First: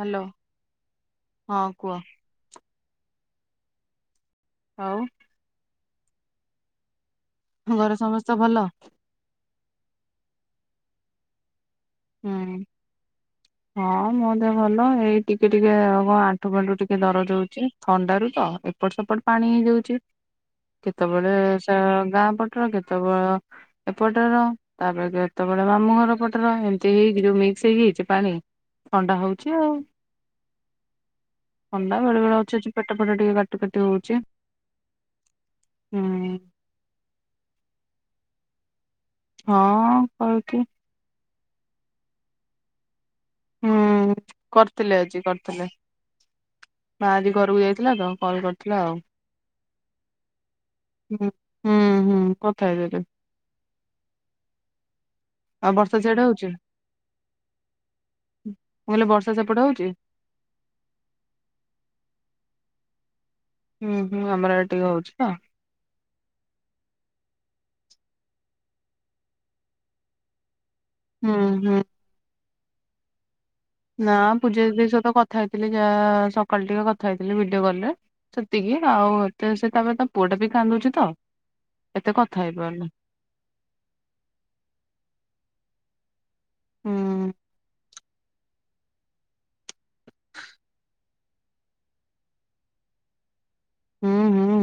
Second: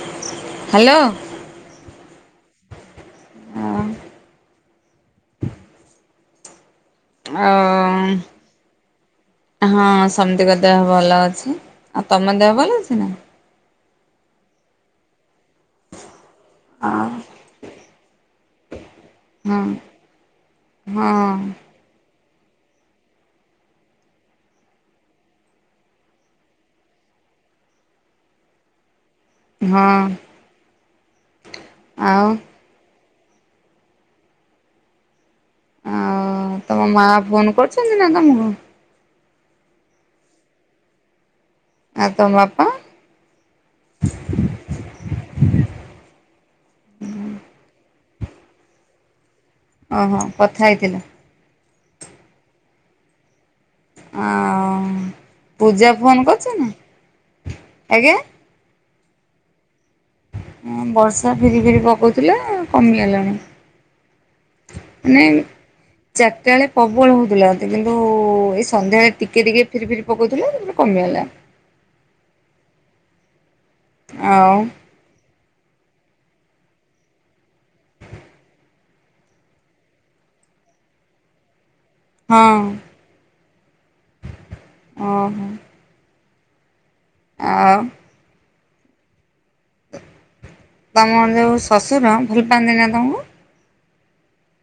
Hello hello ହଁ କୁହ। ହୁଁ। ଆଉ ଘରେ ସମସ୍ତେ ଭଲ? ଆଉ ହଁ ସମିତିଙ୍କ ଦେହ ଭଲ ଅଛି। ଆଉ ତମ ଦେହ ହୁଁ ଭଲ ଅଛି ନା। ହଁ ମୋ ଦେହ ଭଲ। ଏଇ ଟିକେ ଟିକେ କଣ ଆଣ୍ଠୁ ଫାଣ୍ଠୁ ଟିକେ ହଁ ଦରଜ ହଉଛି। ଥଣ୍ଡାରୁ ତ ଏପଟ ସେପଟ ପାଣି ହେଇଯାଉଛି। ହଁ କେତେବେଳେ [unintelligible] ଗାଁ ପଟର କେତେବେଳ ଏପଟର ତାପରେ କେତେବେଳେ ମାମୁଁ ଘର ପଟର ଏମତି। ହେଇକି ଯୋଉ ମିକ୍ସ ହେଇଯାଇଛି ପାଣି ଥଣ୍ଡା ହଉଛି। ଛି ଆଉ ହଁ ଥଣ୍ଡା ବେଳେ ଆଉ ବେଳେ ଅଛି ଅଛି। ପେଟ ଫେଟ ଟିକେ କାଟି କାଟି ହଉଛି। ଆଉ ହୁଁ। ତମ ମା ଫୋନ କରୁଛନ୍ତି ନା ତମକୁ। ହଁ କରୁଛି। ଆ ତମ ବାପା। ହୁଁ କରିଥିଲେ ଆଜି କରିଥିଲେ। ମା ଆଜି ଘରକୁ ଯାଇଥିଲା ତ କଲ୍ କରିଥିଲା ଆଉ। ଓହୋ କଥା ହେଇଥିଲା। ହଁ ହୁଁ ହୁଁ କଥା ହେଇ ଯାଇଥିଲି। ଆଉ ଆଉ ପୂଜା ବର୍ଷା ସିଆଡେ ଫୋନ ହଉଛି? କରୁଛି ନା ଆଜ୍ଞା। ମୁଁ କହିଲି ବର୍ଷା ସେପଟେ ହଉଛି। ହଁ ବର୍ଷା ଫିରି ଫିରି ପକଉଥିଲା କମିଗଲାଣି। ହୁଁ ହୁଁ ଆମର ଆଡ଼େ ଟିକେ ମାନେ ହଉଛି ଆଉ। ଚାରିଟା ବେଳେ ପ୍ରବଳ ହଉଥିଲା। କିନ୍ତୁ ଏଇ ସନ୍ଧ୍ୟାବେଳେ ଟିକେ ଟିକେ ଫିରି ଫିରି ପକଉଥିଲା। କମିଗଲା। ହୁଁ ହୁଁ। ନା ଆଉ ପୂଜା ଦିଦି ସହିତ କଥା ହେଇଥିଲି ଯାହା ସକାଳ ଟିକେ କଥା ହେଇଥିଲି ଭିଡିଓ କଲରେ। ସେତିକି ଆଉ ଏତେ ସେ ତାପରେ ତା ପୁଅଟା ବି କାନ୍ଦୁଛି ତ। ଏତେ କଥା ହଁ ହେଇପାରୁନି। ଓହୋ। ହୁଁ ଆଉ ଫାଙ୍କା ଅଡିଓ ତମର ଯଉଁ ଶ୍ୱଶୁର ଭଲ ପାଆନ୍ତି ନା ତମକୁ। ହୁଁ ହୁଁ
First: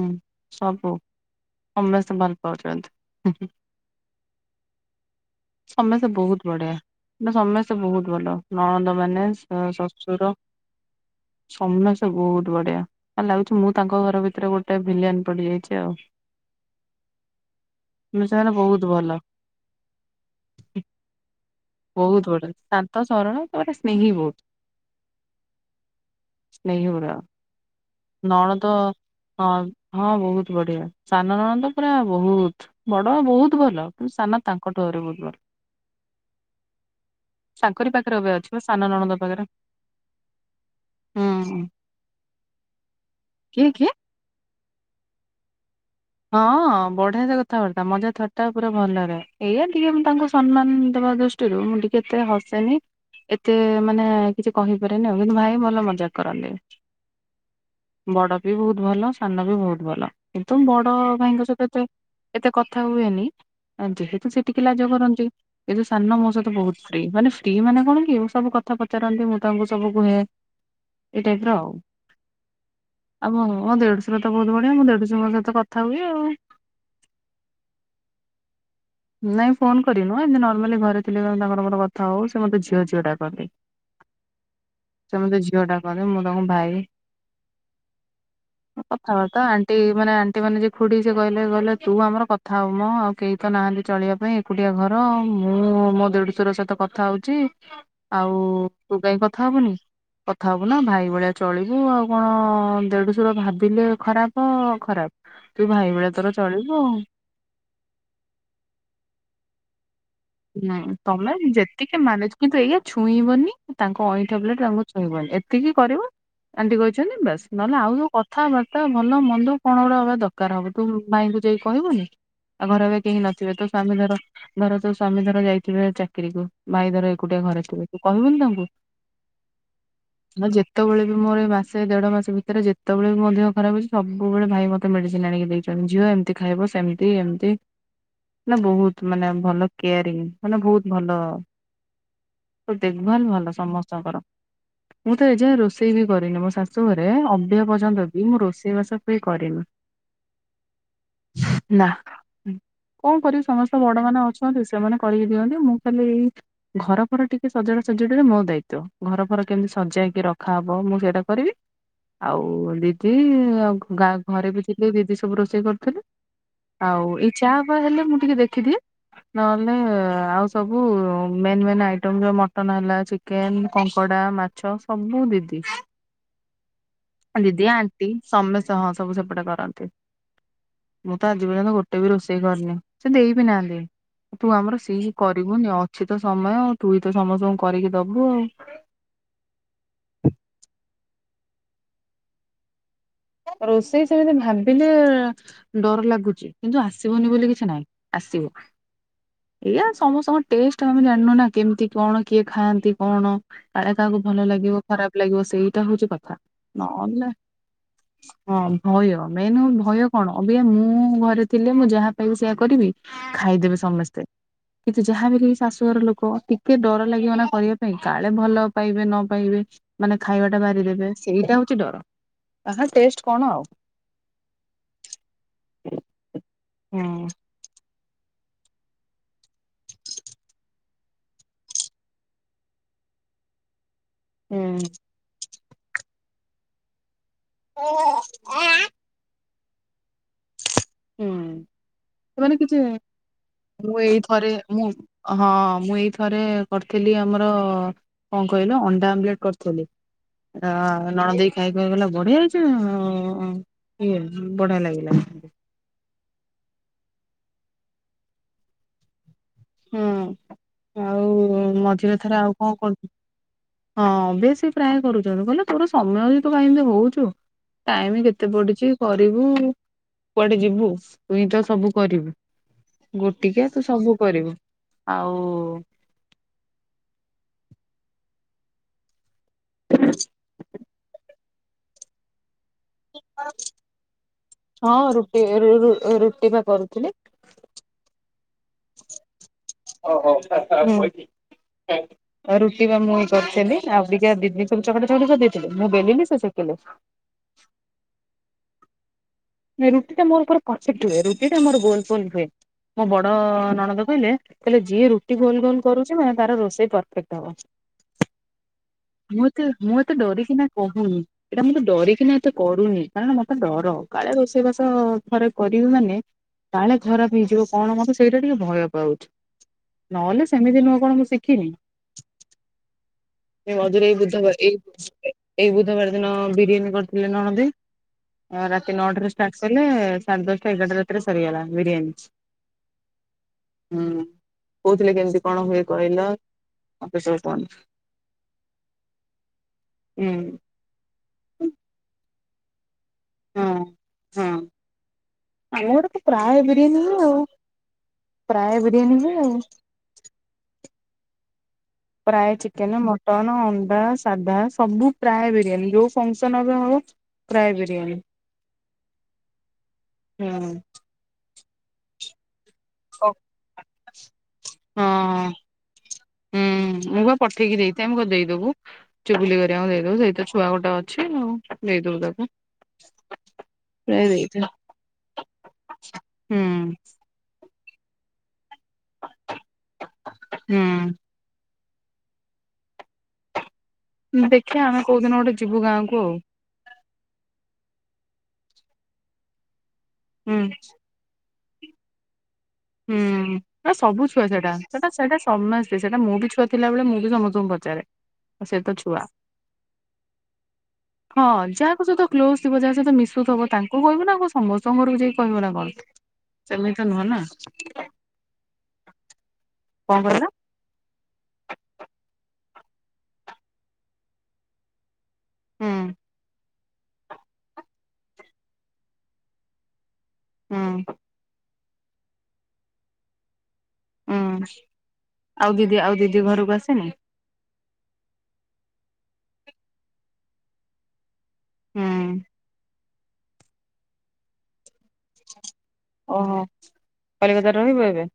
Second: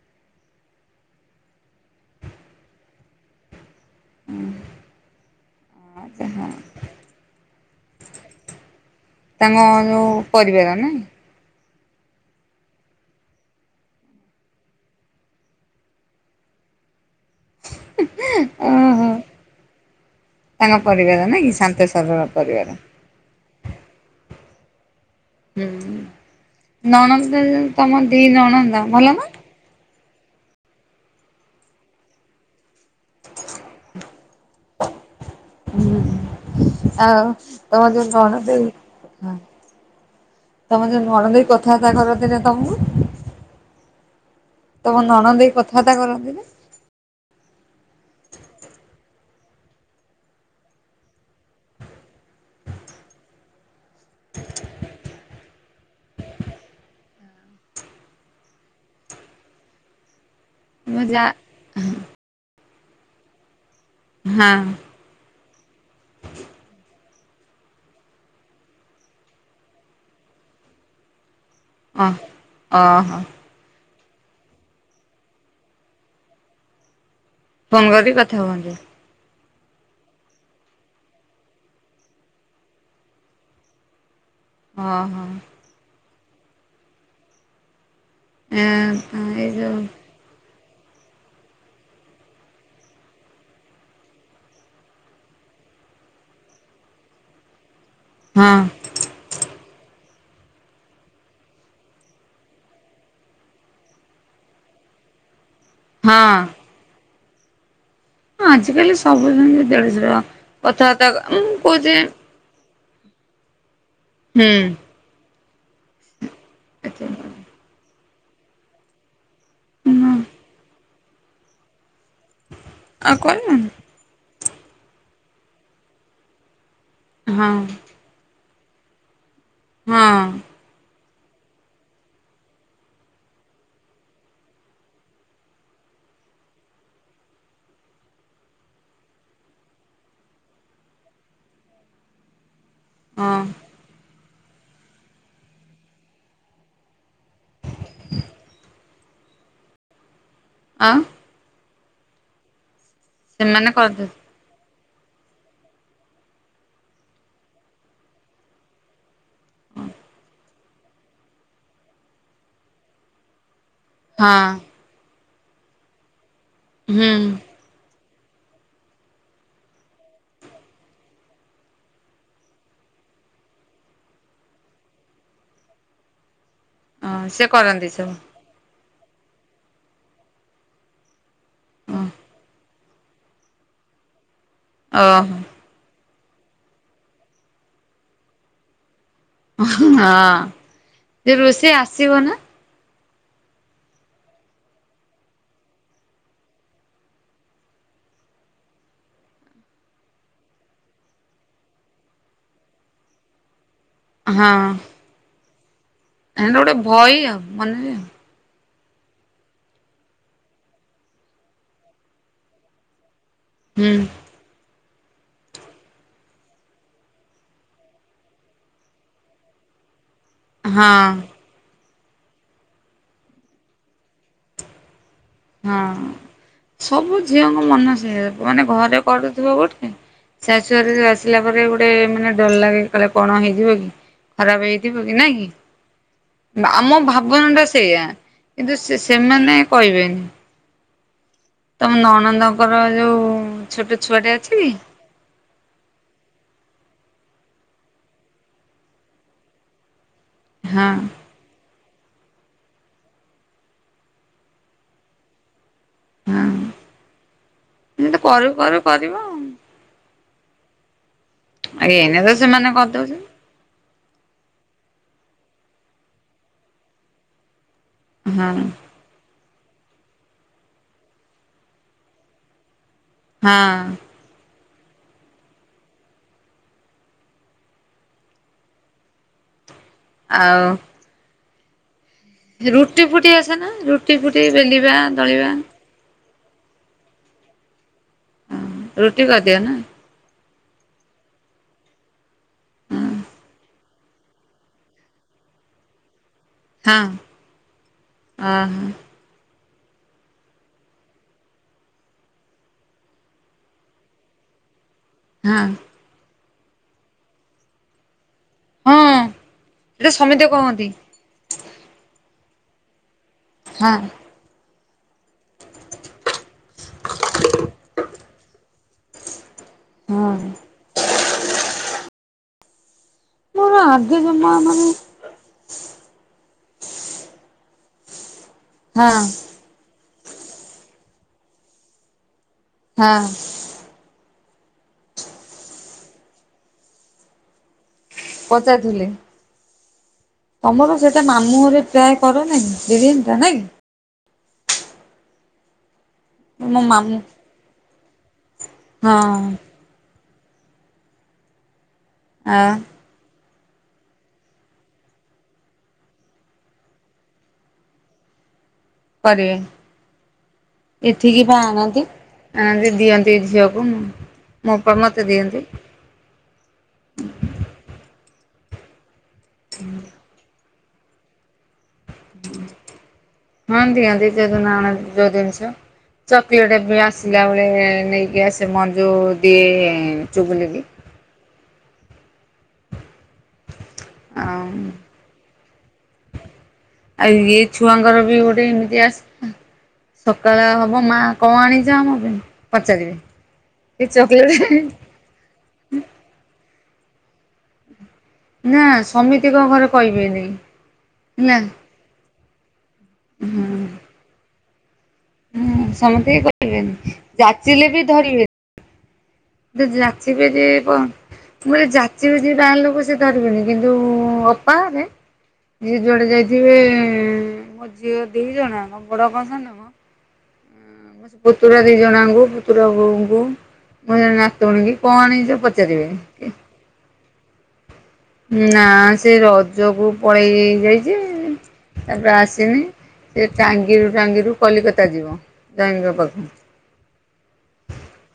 ସବୁ ସମେସ୍ତେ ଭଲ ପାଉଛନ୍ତି। ସମସ୍ତେ ବହୁତ ହଁ ବଢିଆ। ନା ସମସ୍ତେ ବହୁତ ଭଲ। ନଣନ୍ଦ ମାନେ ତାଙ୍କ ଶ ଯୋଉ ଶଶୁର ପରିବାର ନାଇଁ ସମସ୍ତେ ବହୁତ୍ ବଢିଆ ଲାଗୁଚି ମୁଁ ତାଙ୍କ ଘର ଭିତରେ ଗୋଟେ ଭିଲିୟାନ ପଡ଼ିଯାଇଚି ଆଉ। କିନ୍ତୁ ସେମାନେ ବହୁତ୍ ଓହୋ ଭଲ। ତାଙ୍କ ପରିବାର ନାଇଁକି ଶାନ୍ତ ସରଳ ବହୁତ ବଢିଆ ପରିବାର। ଶାନ୍ତ ସରଳ ତାପରେ ସ୍ନେହୀ ବହୁତ୍। ହୁଁ ସ୍ନେହୀ ପୁରା ନଣନ୍ଦ ଯଉ ତମ ଦି ନଣନ୍ଦ ଭଲନା? ହଁ। ହଁ ବହୁତ୍ ବଢ଼ିଆ ସାନ ନଣନ୍ଦ ପୁରା ବହୁତ୍ ବଡ଼ ବହୁତ୍ ଭଲ କିନ୍ତୁ ସାନ ତାଙ୍କଠୁ ତର ବହୁତ୍ ଭଲ। ହୁଁ ଆଉ ତମ ତାଙ୍କରି ଯୋଉ ପାଖରେ ଏବେ ଅଛି ବା ନଣନ୍ଦେଇ ସାନ ନଣନ୍ଦ ପାଖରେ ତମ ଯୋଉ ନଣନ୍ଦେଇ ହୁଁ କଥାବାର୍ତ୍ତା କରନ୍ତିନା ତମକୁ? କିଏ କିଏ? ତମ ନଣ ଦେଇ କଥାବାର୍ତ୍ତା କର ହଁ ଅଁ ବ କଥାବାର୍ତ୍ତା ମଜା ଥଟ୍ଟା ପୁରା ଭଲରେ ଏଇଆ ଟିକେ ମୁଁ ତାଙ୍କୁ ସମ୍ମାନ ଦେବା ଦୃ ଷ୍ଟିରୁ ମୁଁ ଟିକେ ଏତେ ହସେନି ଏତେ ମାନେ କିଛି କହିପାରେନି ଆଉ। କିନ୍ତୁ ଭାଇ ଭଲ ମଜାକ୍ କରନ୍ତି। ବଡ଼ବି ବହୁତ୍ ଭଲ ସାନବି ବହୁତ୍ ଭଲ କିନ୍ତୁ ବ ଡ଼ ମୁଁ ଯା ଭାଇଙ୍କ ସହିତ ଏତେ କଥା ହୁଏନି ଯେହେତୁ ସିଏ ହଁ ଟିକେ ଲାଜ କରନ୍ତି। କିନ୍ତୁ ସାନ ମୋସହିତ ବହୁତ୍ ଫ୍ରି ମାନେ ଫ୍ରି ମାନେ କଣକି ସେସବୁ କଥା ପଚାରନ୍ତି ମୁଁ ତାଙ୍କୁ ସବୁ କୁହେ। ଏଇ ଟାଇପ୍ର ଆଉ। ହଁ ଅଁ ହୋ। ହଁ ମୋ ଦେଢଶୁରତ ବହୁତ୍ ବଢ଼ିଆ ମୁଁ ଦେଢଶୁରଙ୍କ ସହିତ କଥା ହୁଏ ଆଉ। ଫୋନ୍ କରିକି କଥା ହୁଅନ୍ତି? ନାଇଁ ଫୋନ୍ କରି ନୁହଁ ଏମିତି ନର୍ମାଲି ଘରେ ଥିଲେ ତାଙ୍କର ମୋର କଥା ହଉ ସେମତେ ଝିଅ ଝିଅ ଡାକନ୍ତି। ସେ ଓହୋ ମତେ ଝିଅ ଡାକନ୍ତି ମୁଁ ତାଙ୍କୁ ଭାଇ କଥାବାର୍ତ୍ତା ଏଇ ଆଣ୍ଟି ଯୋଉ ମାନେ ଆ ଆଣ୍ଟି ମାନେ ଯିଏ ଖୁଡ଼ି ସେକହିଲେ କହିଲେ ତୁ ଆମର କଥା ହବୁ ମଁ ଆଉ କେହିତ ନାହାନ୍ତି ଚଳିବା ପାଇଁ ଏକୁଟିଆ ଘର ମୁଁ ମୋ ଦେଢଶୁର ସହିତ କଥା ହଉଚି ଆଉ ହଁ ତୁ କାଇଁ କଥା ହବୁନି। କଥା ହବୁନା ଭାଇ ଭଳିଆ ଚଳିବୁ ଆଉ କଣ ଦେଢଶୁର ଭାବିଲେ ଖରାପ ଖରାପ୍। ତୁ ଭାଇ ଭଳିଆ ତୋର ହଁ। ଚଳିବୁ ଆଉ। ହଁ ଆଜିକାଲି ସବୁ ସେମିତି ଦେଢଶୁର ନାଇଁ ତମେ ଯେତିକି ମାନେଜ୍ କିନ୍ତୁ ଏଇଆ ଛୁଇଁବନି ତାଙ୍କ ଅଇଁଠା ପ୍ଲେଟ୍ ହୁଁ। ତାଙ୍କୁ ଛୁଇଁବନି ଏତିକି କରିବ ଆଣ୍ଟି କହିଛନ୍ତି ବାସ୍ ନହେଲେ ଆଉ ସବୁ କଥାବାର୍ତ୍ତା ଭଲ ମନ୍ଦ କଣ ଗୋଟେ ହବା ଦରକାର ହବ ତୁ ଭାଇଙ୍କୁ ଯାଇକି କହିବୁନି ଆଉ ଘରେ ଏବେ କେହି ନଥିବେ ତୋସ୍ଵାମୀ ଧର ଧର ସ୍ଵାମୀ ଧର ଯାଇଥିବେ ଚାକିରିକୁ ଭାଇ ଧର ଏକୁଟିଆ ଘରେ ହଁ ଥିବେ ତୁକହିବୁନି ତାଙ୍କୁ? ହଁ ନା ଯେ ଯେତେବେଳେବି ମୋର ଏମାସେ ଦେଢ଼ ମାସେ ଭିତରେ ଯେତେବେଳେବି ମୋ ଦେହ ଖରାପ୍ ହେଇଚି ସବୁବେଳେ ଭାଇ ମୋତେ ମେଡ଼ିସିନ୍ ଆଣିକି ଦେଇଚ ଝିଅ ଏମତି ଖାଇବ ସେମତି ଏମିତି ମାନେ ବହୁତ୍ ମାନେ ଭଲ କେୟାରିଙ୍ଗ ମାନେ ବହୁତ୍ ଭଲ ଦେଖ ଭାଲ୍ ହଁ ଭଲ ସମସ୍ତଙ୍କର। ମୁଁ ତ ଏଯାଏ ରୋଷେଇବି କରିନି ମୋ ଶାଶୁ ଘରେ ଅବ୍ୟାହ ପର୍ଯ୍ୟନ୍ତବି ମୁଁ ରୋଷେଇ ବାସ ମୁଁ ବି କରେନି। ଆଁ? ନାଁ ହୁଁ କଣ କରିବି ସେମାନେ ସମସ୍ତେ ବଡ କରିଦଉ ମାନେ ଅଛ ନ୍ତି ସେମାନେ କରିକି ଦିଅନ୍ତି ମୁଁ ଖାଲି ଏଇ ଘର ଫର ଟିକେ ସଜଡା ସଜଡିରେ ମୋ ଦାୟିତ୍ଵ। ଘର ଫର କେମିତି ସଜେଇକି ରଖାହବ ମୁଁ ସେଇଟା କରିବି। ଆଉ ଦିଦି ଆ ଗାଁ ହଁ ଘରେ ବି ଥିଲେ ଦିଦି ସବୁ ରୋଷେଇ କରୁଥିଲେ ହୁଁ ଆଉ ଏଇ ଚା ହା ଫାସହେଲେ ମୁଁ ଟିକେ ଦେଖିଦିଏ। ନହେଲେ ଆଉ ସବୁ ମେନ୍ ମେନ୍ ଆଇଟମ୍ ଯୋଉ ମଟନ୍ ହେଲା ଚିକେନ, କଙ୍କଡା ମା ଛ ସବୁ ଦିଦି। ସେ ଦିଦି କରନ୍ତି ଆଣ୍ଟିି ସବୁ। ସମ ହଁ ସବୁ ସେପଟେ କରନ୍ତି। ମୁଁ ତ ଆଜି ପର୍ଯ୍ୟନ୍ତ ଗୋଟେ ବି ରୋଷେଇ କରିନି। ସେ ଦେଇ ବିି ନାହାନ୍ତି। ତୁ ଆମର ସେଇ ଓହୋ ହଁ କରିବୁନି ଅ କିଛି ତ ସମୟ ଆଉ ତୁଇ ତ ସମସ୍ତଙ୍କୁ କରିକି ଦୋବୁ ଆଉ। ହଁ ରୋଷେଇ ଆସିବ ନା? ରୋଷେଇ ସେମିତି ଭାବିଲେ ଡର ଲାଗୁଚି କିନ୍ତୁ ଆସିବନି ବୋଲି କିଛି ନାଇଁ ଆସିବ। ଏଇଆ ସମସ୍ତଙ୍କ ଟେଷ୍ଟ ଆମେ ଜାଣିନୁ ନା କେମିତି କଣ କିଏ ଖାଆନ୍ତି କଣ। କାଳେ କାହାକୁ ଭଲ ଲାଗିବ ଖରାପ ଲାଗିବ ସେଇଟା ହୋଉଚି କ ତା ମାନେ ଗୋଟେ ଭଇ ଆଉ ମନେରେ ଆଉ। ହଁ ଭୟ ମେନ୍ ହୋଉ ଭୟ କଣ ଅବିକା ମୁଁ ଘରେ ଥିଲେ ମୁଁ ଯାହା ପାଇବି ସେୟଆ କରିବି। ଖାଇଦେବେ ହୁଁ ସମସ୍ତେ। କିନ୍ତୁ ଯାହା ବି କେହି ଶାଶୁଘର ଲୋକ ଟିକେ ଡର ଲାଗିବ ନା କରିବା ପାଇଁ କାଳେ ଭଲ ପାଇବେ ନ ପାଇବେ। ମାନେ ଖାଇବାଟା ବାରିଦେବେ ହଁ। ସେଇଟା ହୋଉଚି ଡର ଆହା ଟେଷ୍ଟ କଣ ଆଉ। ହଁ ସବୁ ହୁଁ। ଝିଅଙ୍କ ମନ ସେଇୟା ମାନେ ଘରେ କଡୁଥିବ ଗୋଟେ ଶାଶୁଘରରୁ ଆସିଲାପରେ ଗୋଟେ ମାନେ ଡର ଲାଗେ କାଳେ କଣ ହେଇଯିବ କି। ଖରାପ ହେଇଥିବ କି ନାଁ କି ଆମ ଭାବନାଟା ସେଇୟା କିନ୍ତୁ ସେ ସେମାନେ କହିବେନି। ହୁଁ ତମ ସେମାନେ ନଣନ୍ଦଙ୍କର କିଛି ଯୋଉ ଛୋଟ ମୁଁ ଛୁଆଟେ ଏଇଥରେ ଅଛି କି? ମୁଁ ହଁ ମୁଁ ଏଇଥରେ କରିଥିଲି ଆମର କଣ କହିଲ ଅଣ୍ଡା ଆମଲେଟ୍ କରିଥିଲି। ହଁ ଅଁ ନଣଦେଇ ଖାଇ ଖୁଆକି କହିଲା ବଢିଆ ହେଇଚି ଉଁ ଇଏ ବଢିଆ ଲାଗିଲା। ହୁଁ ଏମିତି କରୁ କରୁ କରିବ ଆଉ। ହୁଁ ଆଉ ମଝିରେ ଏଇନା ତ ଥରେ ଆଉ ସେମାନେ କଣ କ [unintelligible] କରିଦଉଛନ୍ତି। ହଁ ଅଭ୍ୟାସି ପ୍ରାୟ କରୁଚନ୍ତି କହିଲେ ତୋର ସମୟ ବି ତୁ କାଇଁ ଏମିତି ହୋଉଚୁ। ଟାଇମ କେତେ ହଁ ପଡିଚି କରିବୁ କୁଆଡେ ଯିବୁ ତୁଇଁ ତ ସବୁ କରିବୁ। ଗୋଟିକିଆ ତୁ ହଁ ସବୁ କରିବୁ ଆଉ ଆଉ ରୁଟି ଫୁଟି ଆସେ ନା ରୁଟି ଫୁଟି ବେଲିବା ଦଳିବା। ରୁ-ରୁଟି ବା କରୁ ଥିଲି। ହଁ ରୁଟି କରିଦିଅ ନା। ହୁଁ‌। ଏ ରୁଟି ବା ହଁ। ମୁଁ ଏଇ କରିଥିଲି ଆଉ ଟିକେ ଦିିଦି ସବୁ ଚକଟା ଚକଟି କରିଦେଇଥିଲି। ମୁଁ ବେଲିିଲି ସେ ସେ ହଁ ଅଁ ହଁ। ନାଇଁ ରୁଟିଟା ମୋର ପରଫେକ୍ଟ ହୁଏ। ରୁଟିଟା ମୋର ଗୋଲ ଫୋଲ ହୁଏ। ମୋ ବଡ ନଣଦ କହିଲେ କହିଲେ ଯିଏ ରୁ ଟି ଗୋଲ ହଁ ଗୋଲ କରୁଛି ମାନେ ତାର ରୋଷେଇ ପରଫେକ୍ଟ ହବ। ହଁ ମୁଁ ଏତେ ମୁଁ ଏଇଟା ଏତେ ସମିତେ ଡରିକିନା କହନ୍ତି। କହୁନି ଏଇଟା ମୁଁ ତ ଡରିକିନା ଏତେ କରୁନି। କାରଣ ମତେ ଡର ହଁ କାଳେ ରୋସେଇ ବାସ ଅ ଘରେ କରିବି ମାନେ କାଳେ ଖରାପ ହେଇଯିବ କଣ ମୋତେ ସେଇଟା ଟିକେ ଭୟ ପାଉଛି। ହଁ ନହେଲେ ସେମିତି ନୁହଁ କଣ ମୁଁ ଶିଖିନି। ମୋର ଏ ମଝିରେ ଆଗେ ଏଇ ଜମା ବୁଧବାର ଏ ମାନେ ଏଇ ବୁଧବାର ଦିନ ବିରିୟାନୀ କରିଥିଲେ ନଣଦେଇ ଅ ରାତି ହଁ ନଅଟାରେ ଷ୍ଟା [inaudible] ସାଢେ ଦଶାଟା ଏଗାରଟା ରାତିରେ ସରିଗଲା ବିରିୟାନୀ ହଁ। ହୁଁ କହୁଥିଲେ କେମତି କଣ ହୁଏ କହିଲ [inaudible] ପଚାରଥିଲି ହୁଁ ତମର ସେଟା ହଁ। ମାମୁହରେ ପ୍ରାୟ କରନିକି ବିରିୟାନି। ନା ନାଇଁ ହଁ ଆମ ଘରେ ତ କି ପ୍ରାୟ ମୋ ବିରିୟାନି ମାମୁଁ ହୁ ଆଉ। ପ୍ରାୟ ବିରିୟାନୀ ବି ହଁ ଆଉ। ପ୍ରାଏ ଆ ଚିକେନ, ମ ମଟନ ଅଣ୍ଡା ସାଧା ସବୁ ପ୍ରାୟ ବିରିୟାନୀ ଯୋଉ ଫଙ୍କସନ ଏବେ ହବ ପ୍ରାଏ ବିରିୟାନୀ କରିବେ ହୁଁ ଏଠିକି ପା ଆଣନ୍ତି ଆଣତି ଭ ହଁ ଦିଅନ୍ତି ଝିଅକୁ ମୁଁ ମୋ ଅପା ମତେ ଦିଅନ୍ତି। ହୁଁ ମୁଁ ବା ପଠେଇକି ଦେଇଥାଏ ମୁ କହିବି ଦେଇଦବୁ। ଚୁଗୁଲୀ ହେରିକା ଙ୍କୁ ଦେଇଦବୁ ସେଇ ତ ଛୁଆ ଗୋଟେ ଅଛି ଆଉ ଦେଇଦବୁ ତାକୁ। ହଁ ପ୍ରାୟ ଦିଅନ୍ତି ଦେଇଥାଏ ଯୋଉଦିନଆଣନ୍ତି ଯୋଉ ଜିନିଷ। ହୁଁ ଚକଲେଟ ବି ଆସ ଆସିଲାବେଳେ ନେଇକି ଆସେ ମଞ୍ଜୁ ଦିଏ ଚୁଗୁଲିକି। ହୁଁ ଆଉ ଦେଖିଆ ଆମେ କୋଉ ଦିନ ଗୋଟେ ଯିବୁ ଗାଁକୁ ଆଉ। ଆଉ ଇଏ ଛୁଆଙ୍କର ବି ଗୋଟେ ଏମିତିଆ ଆସ, ହୁଁ ସକାଳ ହବ ମା କଁ ଆଣିଚ ଆମ ପାଇଁ? ପଚାରିବେ ହୁଁ ଆ ଏ ସବୁ ଛୁଆ ସେଟା ଚକୋଲେଟ ସେଟା ହେଇଟା ସମେସ୍ତେ। ସେଇଟା ମୁଁ ବି ଛୁଆ ଥିଲାବେଳେ ମୁଁ ବି ସମସ୍ତଙ୍କୁ ପଚାରେ। ସେ ନା ତ ଛୁଆ ସମିତିଙ୍କ ଘରେ କହିବେନି, ନା। ଙ୍କ ସହିତ କ୍ଲୋଜ ଥିବ ଯାହା ସହିତ ମିଶୁଥବ ତାଙ୍କୁ କହିବୁ ନା ଆଉ କଁ ସମସ୍ତଙ୍କ ଘର ଯାଇକି କହିବ ନା ହୁଁ କଣ, ସେମିତି ନୁହଁ ନା। ଥିଲେ ବି ଧରିବେ। ଯଦି କଣ ଯାଚିବେ କହିଲ? ଯେ ବ [unintelligible] ଇଏ ହୁଁ ଜୁଆଡେ ଯାଇଥିବେ ମୋ ଝିଅ ଦି ଜଣ ବଡ କଣ ସାନ କଣ ମୋ ସେ ପୁତୁରା ଦି ଜଣ ଜାଙ୍କୁ ପୁତୁରା ବୋହୁଙ୍କୁ ମୁଁ ଜଣେ ନାକ କି କଣ ଆଣଛ ପଚାରିବେନି। ରୋଗ ଆସନି। ହୁଁ ନା ସେ ରଜକୁ ପଳେଇ ଯେ ଯାଇଚି ତାପରେ ଆସିନି। ସେ ଟାଙ୍ଗିରୁ ଟାଙ୍ଗିରୁ କଲିକତା ଯିବ। ଜୋଇଁଙ୍କ ପାଖକୁ। ଓହୋ କଲିକତାରେ ରହିବ ଏବେ?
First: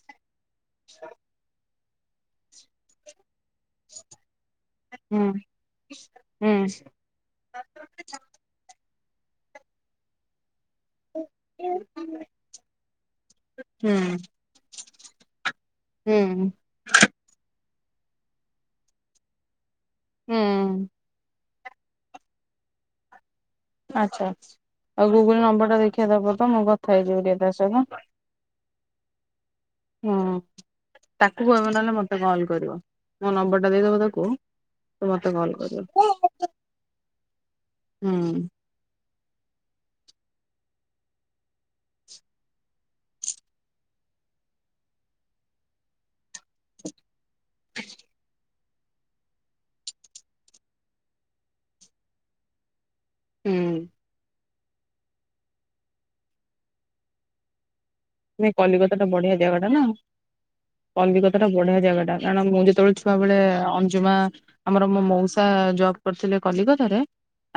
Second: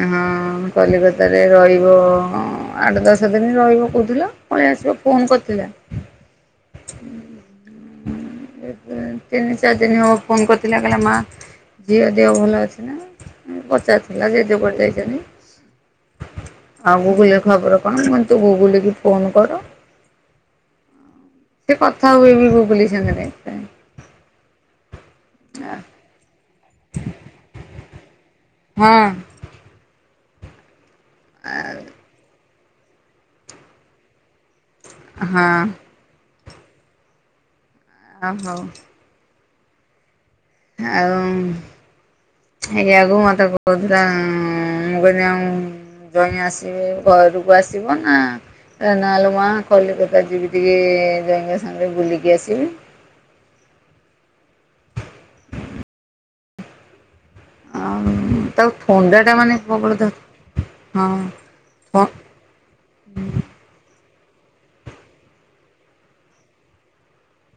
ଏଁ ହଁ, କଲିକତାରେ ରହିବ ଆଠ, ଦଶ ଦିନି ରହିବ କହୁଥିଲା। ପଳେ ଆସିବ ହୁଁ ଫୋନ୍ କରିଥିଲା। ହୁଁ ହୁଁ ଏବେ ତିନି ଚାରି ଦିନ ହ ଫୋନ୍ କରିଥିଲା କହିଲା ମା ଝିଅ ଦେହ ଭଲ ଅଛି। ହୁଁ ପଚାରୁଥିଲା ଜେଜେ କୁଆଡେ ହୁଁ ଯାଇଛନ୍ତି? ଆଉ ଗୁଗୁଲିର ଖବର କଣ? ମୁଁ କହଲି ତୁ ଗୁଗୁଲି କି ଫୋନ୍ କର। ହୁଁ। ସେ କଥା ହୁଏ ବି ଗୁବୁଲି ସାଙ୍ଗରେ। ଆଚ୍ଛା ଆଚ୍ଛା ଆଉ ଗୁଗୁଲ ନମ୍ବରଟା ଦେଖିବା ଦବ ତ ମୁଁ କଥା ହେଇଯିବି ଟିକେ ତା ସହିତ। ହଁ। ହୁଁ ତାକୁ କହିବ ନହେଲେ ମତେ କଲ୍ କରିବ। ମୋ ନମ୍ବର ଟା ଦେଇଦବ ତାକୁ। ତୁ ମତେ ହଁ। କଲ କରିବ। ହୁଁ। ଆ ହଉ। ଆଉ ଆଜ୍ଞାଗକୁ ମତେ କହୁଥିଲା ମୁଁ କହିଲି ଆଉ ଜଇଁ ଆସିବେ ଘରକୁ ଆସିବ ନା ନାଲୋ ମା କଲିକତା ଯିବି ଟିକେ ଜଇଁ ସାଙ୍ଗରେ ବୁଲିକି ଆସିବି। ହୁଁ। ଆଉ ନାଇଁ ତାକୁ କଲିକତା ଟା ବଢିଆ ଥଣ୍ଡାଟା ଜାଗା ମାନେ ଟା ନା [unintelligible] ହଁ। କଲିକତା ଟା ବଢିଆ ହଁ ଜାଗାଟା କାରଣ ମୁଁ ଯେତେବେଳେ ଛୁଆବେଳେ ଅଞ୍ଜୁମା ଆମର ମୋ ମଉସା ଜବ୍ କରିଥିଲେ କଲିକତାରେ।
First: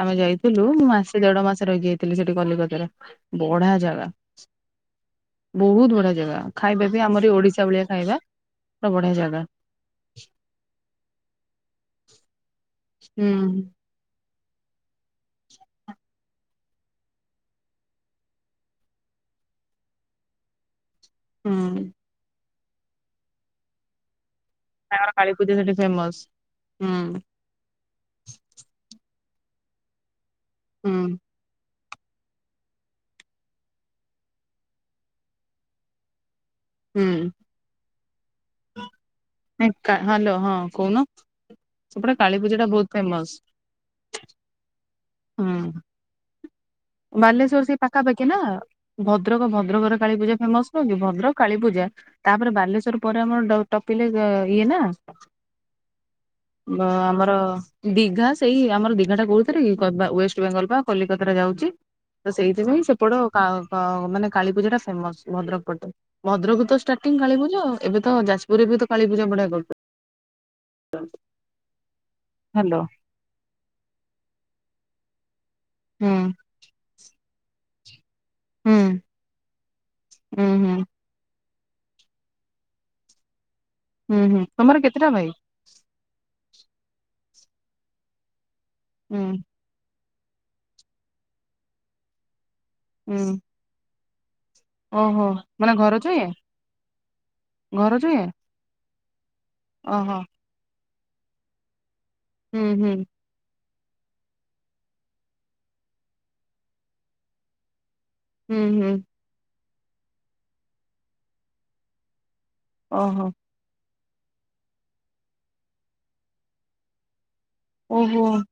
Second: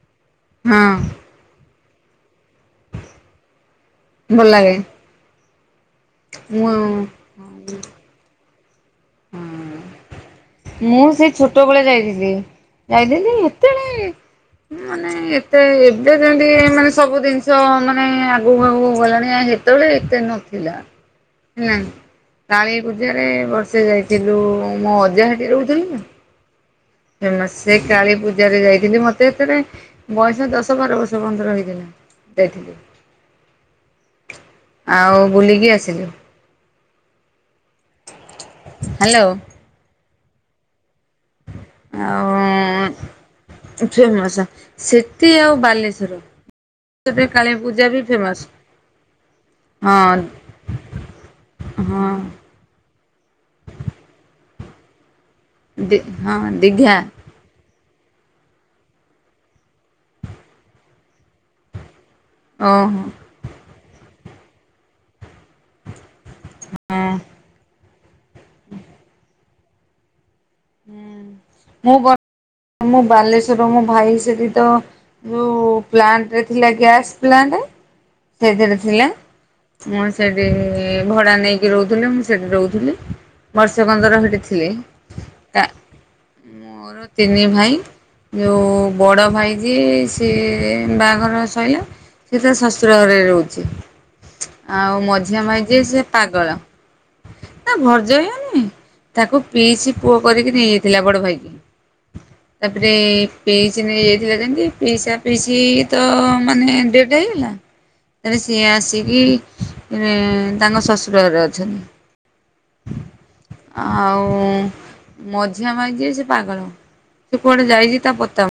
ଆମେ ଯାଇ ଥିଲୁ ମାସେ ହଁ ଦେଢମାସେ ରଇକି ଆଇଥିଲି ସେଠି କଲିକତାର ବଢିଆ ଜାଗା। ଭଲ ଲାଗେ। ବୋହୁତ ବଢିଆ ଜାଗା। ଖାଇବା ବି ମୁଁ ଆମର ଏ ଓଡିଶା ଭଳିଆ ଖାଇବା ପୁରା ବଢିଆ ଜାଗା। ମୁଁ ସେ ଛୋଟବେଳେ ଯାଇଥିଲି ହୁଁ ଯାଇଥିଲି। ଏତେ କାଇଁ ମାନେ ଏତେ ଏବେ କାଇଁ ଟିକେ ମାନେ ସବୁ ଦିନିଷ ମାନେ ଆଗୁକୁ ଆଗୁକୁ ଗଲାଣି ହାରି। ସେତେବେଳେ ଏତେ ନଥିଲା। ହୁଁ କାଳୀପୂଜାରେ ବର୍ଷେ ଯାଇଥିଲୁ। ମୁଁ ତାଙ୍କର ଅଜା କାଳୀ ହେଟି ପୂଜା ସେଠି ରହୁଥିଲେ ନା ଫେମସ୍ ହୁଁ। ଫେମସ୍। ଯେ କାଳୀପୂଜାରେ ଯାଇଥିଲି। ମତେ ଏତେବେଳେ ବୟସ ଦଶ ବାର ହୁଁ ବର୍ଷ କନ୍ତର ହେଇଥିଲା। ଯାଇଥିଲୁ ଆଉ ବୁଲିକି ଆସିଲୁ। ହୁଁ। ହାଲୋ। ଏ କା ହାଲୋ ହଁ କହୁନ। ସେପଟେ କାଳୀପୂଜାଟା ଆଉ ବୋହୁତ ଫେମସ୍। ଫେମସ ସେଠି ଆଉ ବାଲେଶ୍ଵର। କାଳୀ ବାଲେଶ୍ୱର ସେଇ ପୂଜା ବି ପାଖାପଖି ନା। ଫେମସ। ଭଦ୍ରକ ଭଦ୍ରକରେ ହଁ କାଳୀପୂଜା ଫେମସ୍ ନୁହଁ କି। ଭଦ୍ରକ କାଳୀପୂଜା ହଁ ତାପରେ ବାଲେଶ୍ଵର ପରେ ଆମର ଡ ଟପିଲେ ଗା ଇଏ ନା। ଦି ହଁ ଉଁ ଆ ଦୀଘା ଆମର ଦିଘା ସେଇ ଆମର ଦିଘାଟା କୋଉଥେରେ କି କ ବା ୱେଷ୍ଟବେଙ୍ଗଲ ପା କଲିକତାରେ ଯାଉଚି। ତ ସେଇଥିପାଇଁ ଓହୋ ସେପଟ କା ପା ମାନେ କାଳୀପୂଜାଟା ଫେମସ୍ ଭଦ୍ରକ ପଟେ। ଭଦ୍ରକରୁ ତ ହଁ ଷ୍ଟାଟିଂ କାଳୀପୂଜା ଆଉ। ଏବେ ତ ଯାଜପୁରରେ ବି ତ କାଳୀପୂଜା ବଢିଆ କରୁ ହୁଁ ମୁଁ ଗ ହ୍ୟାଲୋ ମୁଁ ବାଲେଶ୍ଵର ମୋ ଭାଇ ସେଠି ତ ଯୋଉ ହୁଁ ପ୍ଲାଣ୍ଟରେ ଥିଲା ଗ୍ୟାସ୍ ପ୍ଲାଣ୍ଟ। ହୁଁ ସେଇଥିରେ ଥିଲା। ମୁଁ ହୁଁ ସେଠି ହୁଁ ଭଡା ନେଇକି ରହୁଥିଲେ। ମୁଁ ସେଇଠି ରହୁଥିଲି। ବର୍ଷେ କଣ? ହୁଁ ହୁଁ ତମର କେତେଟା ଭାଇ? କା ମୋର ତିନି ଭାଇ। ଯୋଉ ହୁଁ ବଡ ଭାଇ ଯିଏ ସିଏ ବାଆଘର ସଇଲା। ସିଏ ତା ଶଶୁର ଘରେ ହୁଁ ରହୁଚି। ଆଉ ଓହୋ ମଝିଆଁ ଭାଇ ମାନେ ଯିଏ ଘର ସିଏ ଯଏ ପାଗଳ ନା ଘର ଯଏ ଘରଜୋଇଁଆ ନୁଏଁ। ତାକୁ ପିଇସି ଓହୋ। ପୁଅ କରିକି ନେଇ ଯାଇଥିଲା ବଡ ଭାଇକି ହୁଁ ତାପରେ ହୁଁ ପିଇସି ନେଇ ଯାଇଥିଲା ଯେନ୍ତି ପିଇସା ପିଇସି ତ ମାନେ ଡେଡଥ୍ ହେଇଗଲା ତାପରେ ହୁଁ ସିଏ ହୁଁ ଆସିକି ଉଁ ତାଙ୍କ ଶଶୁର ଘରେ ଅଛନ୍ତି। ଓହୋ। ଆଉଁ ମଝିଆଁ ଭାଇ ଯିଏ ସିଏ ପାଗଳ। ସିଏ କୁଆଡେ ଯାଇଚି ତା ଓହୋ ପତା